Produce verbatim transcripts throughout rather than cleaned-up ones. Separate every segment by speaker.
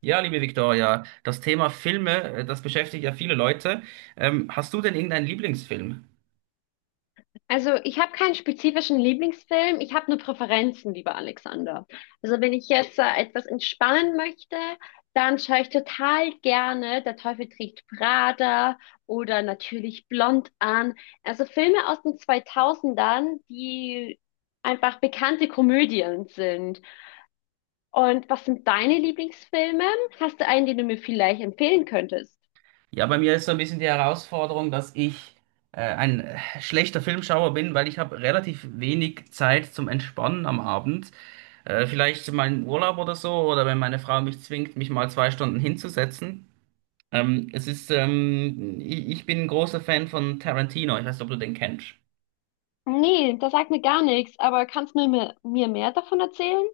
Speaker 1: Ja, liebe Viktoria, das Thema Filme, äh, das beschäftigt ja viele Leute. Ähm, hast du denn irgendeinen Lieblingsfilm?
Speaker 2: Also ich habe keinen spezifischen Lieblingsfilm, ich habe nur Präferenzen, lieber Alexander. Also wenn ich jetzt äh, etwas entspannen möchte, dann schaue ich total gerne Der Teufel trägt Prada oder natürlich Blond an. Also Filme aus den zweitausendern, die einfach bekannte Komödien sind. Und was sind deine Lieblingsfilme? Hast du einen, den du mir vielleicht empfehlen könntest?
Speaker 1: Ja, bei mir ist so ein bisschen die Herausforderung, dass ich äh, ein äh, schlechter Filmschauer bin, weil ich habe relativ wenig Zeit zum Entspannen am Abend. Äh, vielleicht mal im Urlaub oder so, oder wenn meine Frau mich zwingt, mich mal zwei Stunden hinzusetzen. Ähm, es ist, ähm, ich, ich bin ein großer Fan von Tarantino. Ich weiß nicht, ob du den kennst.
Speaker 2: Nee, das sagt mir gar nichts, aber kannst du mir, mir mehr davon erzählen?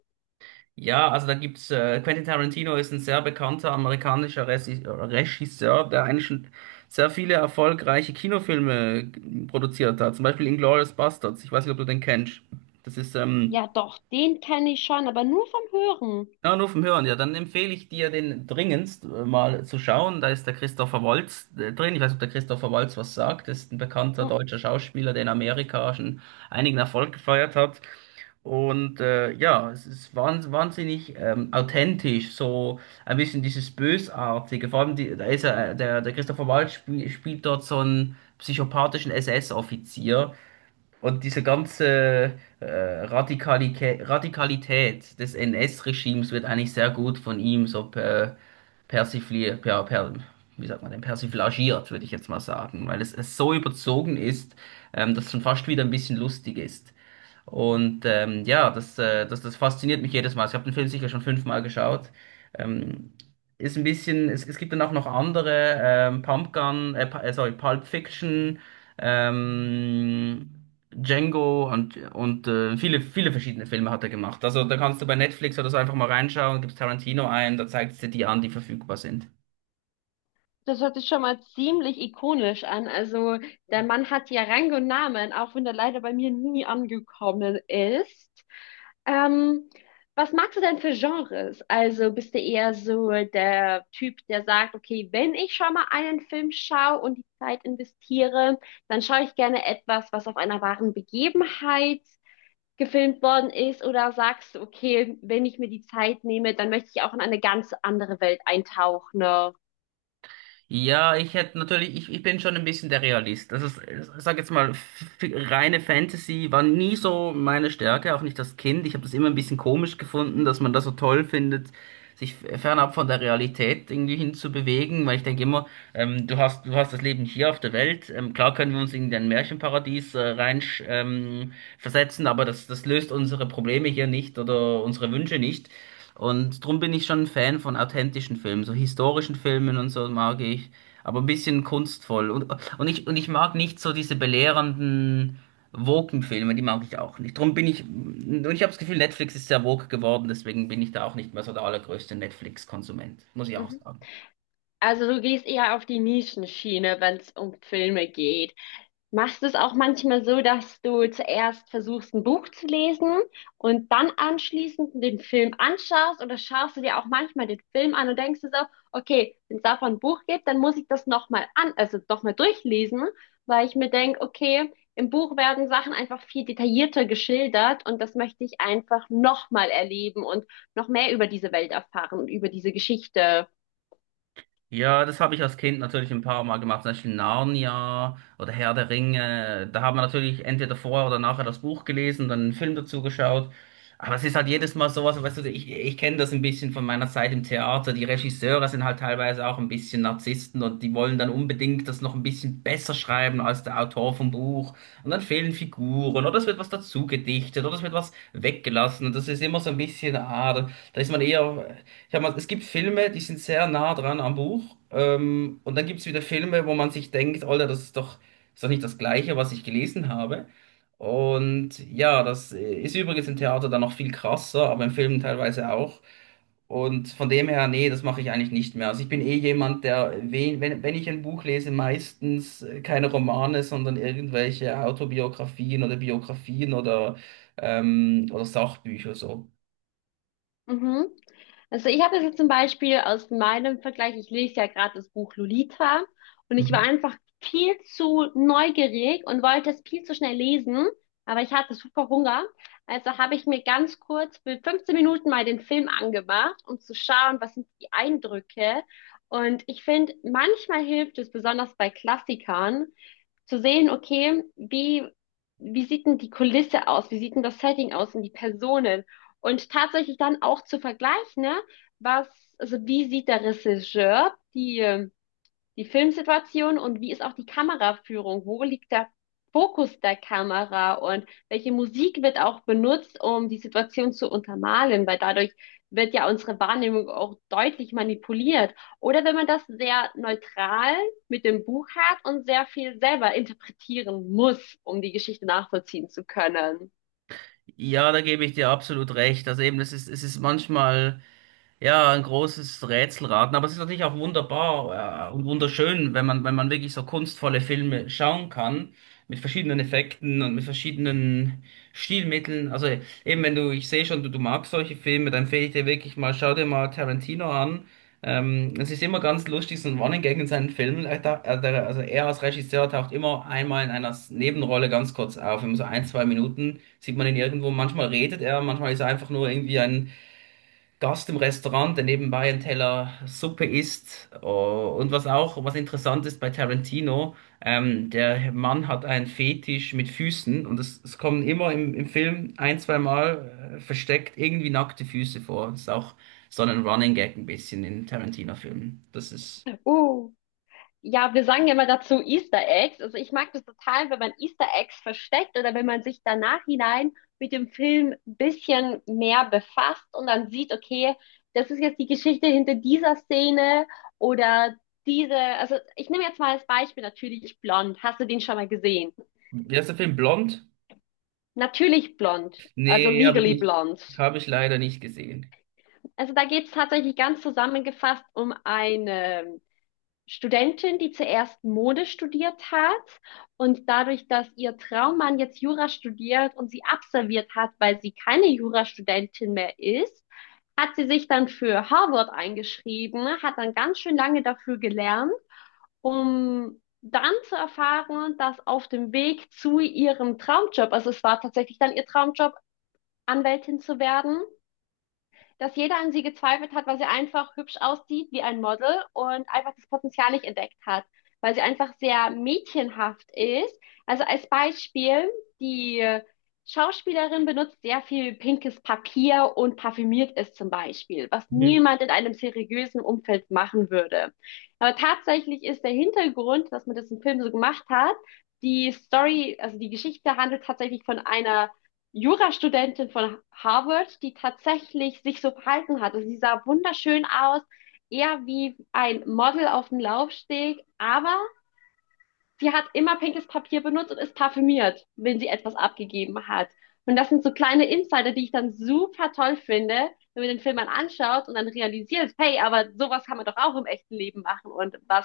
Speaker 1: Ja, also da gibt's äh, Quentin Tarantino ist ein sehr bekannter amerikanischer Resi- Regisseur, der eigentlich schon sehr viele erfolgreiche Kinofilme g- produziert hat. Zum Beispiel Inglourious Basterds. Ich weiß nicht, ob du den kennst. Das ist ähm,
Speaker 2: Ja, doch, den kenne ich schon, aber nur vom Hören.
Speaker 1: ja, nur vom Hören. Ja, dann empfehle ich dir den dringendst äh, mal zu schauen. Da ist der Christopher Waltz äh, drin. Ich weiß nicht, ob der Christopher Waltz was sagt. Das ist ein bekannter
Speaker 2: Hm.
Speaker 1: deutscher Schauspieler, der in Amerika schon einigen Erfolg gefeiert hat. Und äh, ja, es ist wahns- wahnsinnig ähm, authentisch, so ein bisschen dieses Bösartige. Vor allem, die, da ist er, äh, der, der Christopher Waltz spiel, spielt dort so einen psychopathischen S S-Offizier. Und diese ganze äh, Radikalität, Radikalität des N S-Regimes wird eigentlich sehr gut von ihm so per, persifliert, per, per, wie sagt man denn, persiflagiert, würde ich jetzt mal sagen, weil es, es so überzogen ist, ähm, dass es schon fast wieder ein bisschen lustig ist. Und ähm, ja, das, äh, das, das fasziniert mich jedes Mal. Also ich habe den Film sicher schon fünfmal geschaut. Ähm, Ist ein bisschen, es, es gibt dann auch noch andere, ähm, Pumpgun, äh, Pu- äh, sorry, Pulp Fiction, ähm, Django und, und äh, viele, viele verschiedene Filme hat er gemacht. Also da kannst du bei Netflix oder so einfach mal reinschauen, gibst Tarantino ein, da zeigt es dir die an, die verfügbar sind.
Speaker 2: Das hört sich schon mal ziemlich ikonisch an. Also, der Mann hat ja Rang und Namen, auch wenn er leider bei mir nie angekommen ist. Ähm, Was magst du denn für Genres? Also, bist du eher so der Typ, der sagt, okay, wenn ich schon mal einen Film schaue und die Zeit investiere, dann schaue ich gerne etwas, was auf einer wahren Begebenheit gefilmt worden ist, oder sagst du, okay, wenn ich mir die Zeit nehme, dann möchte ich auch in eine ganz andere Welt eintauchen. Ne?
Speaker 1: Ja, ich hätte natürlich, ich, ich bin schon ein bisschen der Realist. Das ist, ich sag jetzt mal, f- reine Fantasy war nie so meine Stärke, auch nicht das Kind. Ich habe das immer ein bisschen komisch gefunden, dass man das so toll findet, sich f- fernab von der Realität irgendwie hinzubewegen, weil ich denke immer, ähm, du hast, du hast das Leben hier auf der Welt. Ähm, klar können wir uns in ein Märchenparadies äh, rein ähm, versetzen, aber das, das löst unsere Probleme hier nicht oder unsere Wünsche nicht. Und drum bin ich schon ein Fan von authentischen Filmen, so historischen Filmen und so mag ich, aber ein bisschen kunstvoll. Und, und ich, und ich mag nicht so diese belehrenden Woken-Filme, die mag ich auch nicht. Drum bin ich, und ich habe das Gefühl, Netflix ist sehr woke geworden, deswegen bin ich da auch nicht mehr so der allergrößte Netflix-Konsument, muss ich auch
Speaker 2: Mhm.
Speaker 1: sagen.
Speaker 2: Also du gehst eher auf die Nischenschiene, wenn es um Filme geht. Machst du es auch manchmal so, dass du zuerst versuchst, ein Buch zu lesen und dann anschließend den Film anschaust, oder schaust du dir auch manchmal den Film an und denkst dir so, okay, wenn es davon ein Buch gibt, dann muss ich das nochmal an, also nochmal durchlesen, weil ich mir denke, okay, im Buch werden Sachen einfach viel detaillierter geschildert und das möchte ich einfach nochmal erleben und noch mehr über diese Welt erfahren und über diese Geschichte.
Speaker 1: Ja, das habe ich als Kind natürlich ein paar Mal gemacht, zum Beispiel Narnia oder Herr der Ringe. Da haben wir natürlich entweder vorher oder nachher das Buch gelesen, dann einen Film dazu geschaut. Aber es ist halt jedes Mal sowas, weißt du, ich, ich kenne das ein bisschen von meiner Zeit im Theater. Die Regisseure sind halt teilweise auch ein bisschen Narzissten und die wollen dann unbedingt das noch ein bisschen besser schreiben als der Autor vom Buch. Und dann fehlen Figuren oder es wird was dazu gedichtet oder es wird was weggelassen. Und das ist immer so ein bisschen, ah, da da ist man eher. Ich hab mal, es gibt Filme, die sind sehr nah dran am Buch. Ähm, und dann gibt es wieder Filme, wo man sich denkt, Alter, das ist doch, ist doch nicht das Gleiche, was ich gelesen habe. Und ja, das ist übrigens im Theater dann noch viel krasser, aber im Film teilweise auch. Und von dem her, nee, das mache ich eigentlich nicht mehr. Also ich bin eh jemand, der, wen- wenn, wenn ich ein Buch lese, meistens äh, keine Romane, sondern irgendwelche Autobiografien oder Biografien oder, ähm, oder Sachbücher so.
Speaker 2: Mhm. Also ich habe das jetzt zum Beispiel aus meinem Vergleich, ich lese ja gerade das Buch Lolita und ich war einfach viel zu neugierig und wollte es viel zu schnell lesen, aber ich hatte super Hunger. Also habe ich mir ganz kurz für fünfzehn Minuten mal den Film angemacht, um zu schauen, was sind die Eindrücke. Und ich finde, manchmal hilft es, besonders bei Klassikern, zu sehen, okay, wie, wie sieht denn die Kulisse aus? Wie sieht denn das Setting aus und die Personen? Und tatsächlich dann auch zu vergleichen, ne, was, also wie sieht der Regisseur die, ähm, die Filmsituation und wie ist auch die Kameraführung? Wo liegt der Fokus der Kamera und welche Musik wird auch benutzt, um die Situation zu untermalen? Weil dadurch wird ja unsere Wahrnehmung auch deutlich manipuliert. Oder wenn man das sehr neutral mit dem Buch hat und sehr viel selber interpretieren muss, um die Geschichte nachvollziehen zu können.
Speaker 1: Ja, da gebe ich dir absolut recht. Also eben, das ist, es ist manchmal. Ja, ein großes Rätselraten, aber es ist natürlich auch wunderbar äh, und wunderschön, wenn man, wenn man wirklich so kunstvolle Filme schauen kann, mit verschiedenen Effekten und mit verschiedenen Stilmitteln. Also eben wenn du, ich sehe schon, du, du magst solche Filme, dann empfehle ich dir wirklich mal, schau dir mal Tarantino an. Ähm, es ist immer ganz lustig, so ein Running Gag in seinen Filmen. Er taucht- er- der- Also er als Regisseur taucht immer einmal in einer Nebenrolle ganz kurz auf, immer so ein, zwei Minuten sieht man ihn irgendwo. Manchmal redet er, manchmal ist er einfach nur irgendwie ein Gast im Restaurant, der nebenbei einen Teller Suppe isst. Oh, und was auch, was interessant ist bei Tarantino, ähm, der Mann hat einen Fetisch mit Füßen und es, es kommen immer im, im Film ein, zwei Mal äh, versteckt irgendwie nackte Füße vor. Das ist auch so ein Running Gag ein bisschen in Tarantino-Filmen. Das ist,
Speaker 2: Uh. Ja, wir sagen ja immer dazu Easter Eggs. Also ich mag das total, wenn man Easter Eggs versteckt oder wenn man sich danach hinein mit dem Film ein bisschen mehr befasst und dann sieht, okay, das ist jetzt die Geschichte hinter dieser Szene oder diese, also ich nehme jetzt mal als Beispiel natürlich Blond. Hast du den schon mal gesehen?
Speaker 1: wie heißt der Film? Blond?
Speaker 2: Natürlich Blond, also
Speaker 1: Nee, habe ich
Speaker 2: Legally
Speaker 1: nicht,
Speaker 2: Blond.
Speaker 1: habe ich leider nicht gesehen.
Speaker 2: Also da geht es tatsächlich ganz zusammengefasst um eine Studentin, die zuerst Mode studiert hat und dadurch, dass ihr Traummann jetzt Jura studiert und sie absolviert hat, weil sie keine Jurastudentin mehr ist, hat sie sich dann für Harvard eingeschrieben, hat dann ganz schön lange dafür gelernt, um dann zu erfahren, dass auf dem Weg zu ihrem Traumjob, also es war tatsächlich dann ihr Traumjob, Anwältin zu werden, dass jeder an sie gezweifelt hat, weil sie einfach hübsch aussieht wie ein Model und einfach das Potenzial nicht entdeckt hat, weil sie einfach sehr mädchenhaft ist. Also als Beispiel, die Schauspielerin benutzt sehr viel pinkes Papier und parfümiert ist zum Beispiel, was
Speaker 1: Mhm.
Speaker 2: niemand in einem seriösen Umfeld machen würde. Aber tatsächlich ist der Hintergrund, dass man das im Film so gemacht hat, die Story, also die Geschichte handelt tatsächlich von einer Jurastudentin von Harvard, die tatsächlich sich so verhalten hat. Also sie sah wunderschön aus, eher wie ein Model auf dem Laufsteg, aber sie hat immer pinkes Papier benutzt und ist parfümiert, wenn sie etwas abgegeben hat. Und das sind so kleine Insider, die ich dann super toll finde, wenn man den Film dann anschaut und dann realisiert, hey, aber sowas kann man doch auch im echten Leben machen. Und was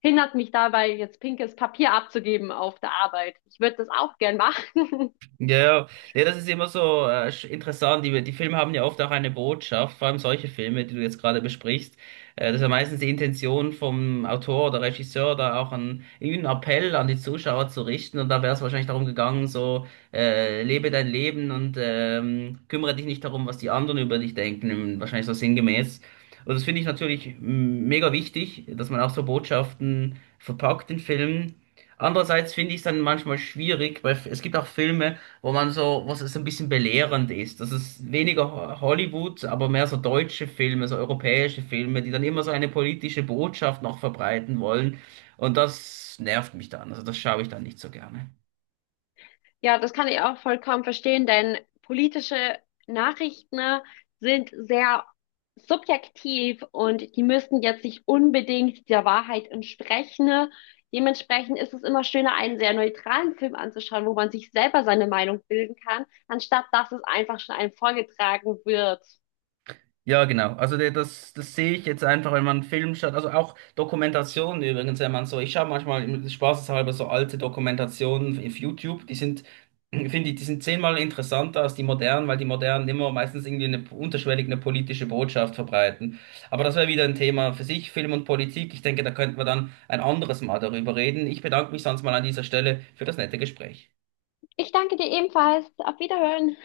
Speaker 2: hindert mich dabei, jetzt pinkes Papier abzugeben auf der Arbeit? Ich würde das auch gern machen.
Speaker 1: Ja, ja, ja, das ist immer so äh, sch- interessant. Die, die Filme haben ja oft auch eine Botschaft, vor allem solche Filme, die du jetzt gerade besprichst. Äh, das ist ja meistens die Intention vom Autor oder Regisseur, da auch einen, einen Appell an die Zuschauer zu richten. Und da wäre es wahrscheinlich darum gegangen, so äh, lebe dein Leben und ähm, kümmere dich nicht darum, was die anderen über dich denken. Wahrscheinlich so sinngemäß. Und das finde ich natürlich m, mega wichtig, dass man auch so Botschaften verpackt in Filmen. Andererseits finde ich es dann manchmal schwierig, weil es gibt auch Filme, wo man so, was es ein bisschen belehrend ist. Das ist weniger Ho- Hollywood, aber mehr so deutsche Filme, so europäische Filme, die dann immer so eine politische Botschaft noch verbreiten wollen. Und das nervt mich dann. Also das schaue ich dann nicht so gerne.
Speaker 2: Ja, das kann ich auch vollkommen verstehen, denn politische Nachrichten, ne, sind sehr subjektiv und die müssen jetzt nicht unbedingt der Wahrheit entsprechen, ne. Dementsprechend ist es immer schöner, einen sehr neutralen Film anzuschauen, wo man sich selber seine Meinung bilden kann, anstatt dass es einfach schon einem vorgetragen wird.
Speaker 1: Ja, genau. Also der- das, das sehe ich jetzt einfach, wenn man einen Film schaut. Also auch Dokumentationen übrigens, wenn man so, ich schaue manchmal im- spaßeshalber so alte Dokumentationen auf YouTube, die sind, finde ich, die sind zehnmal interessanter als die modernen, weil die modernen immer meistens irgendwie eine unterschwellig eine politische Botschaft verbreiten. Aber das wäre wieder ein Thema für sich, Film und Politik. Ich denke, da könnten wir dann ein anderes Mal darüber reden. Ich bedanke mich sonst mal an dieser Stelle für das nette Gespräch.
Speaker 2: Ich danke dir ebenfalls. Auf Wiederhören.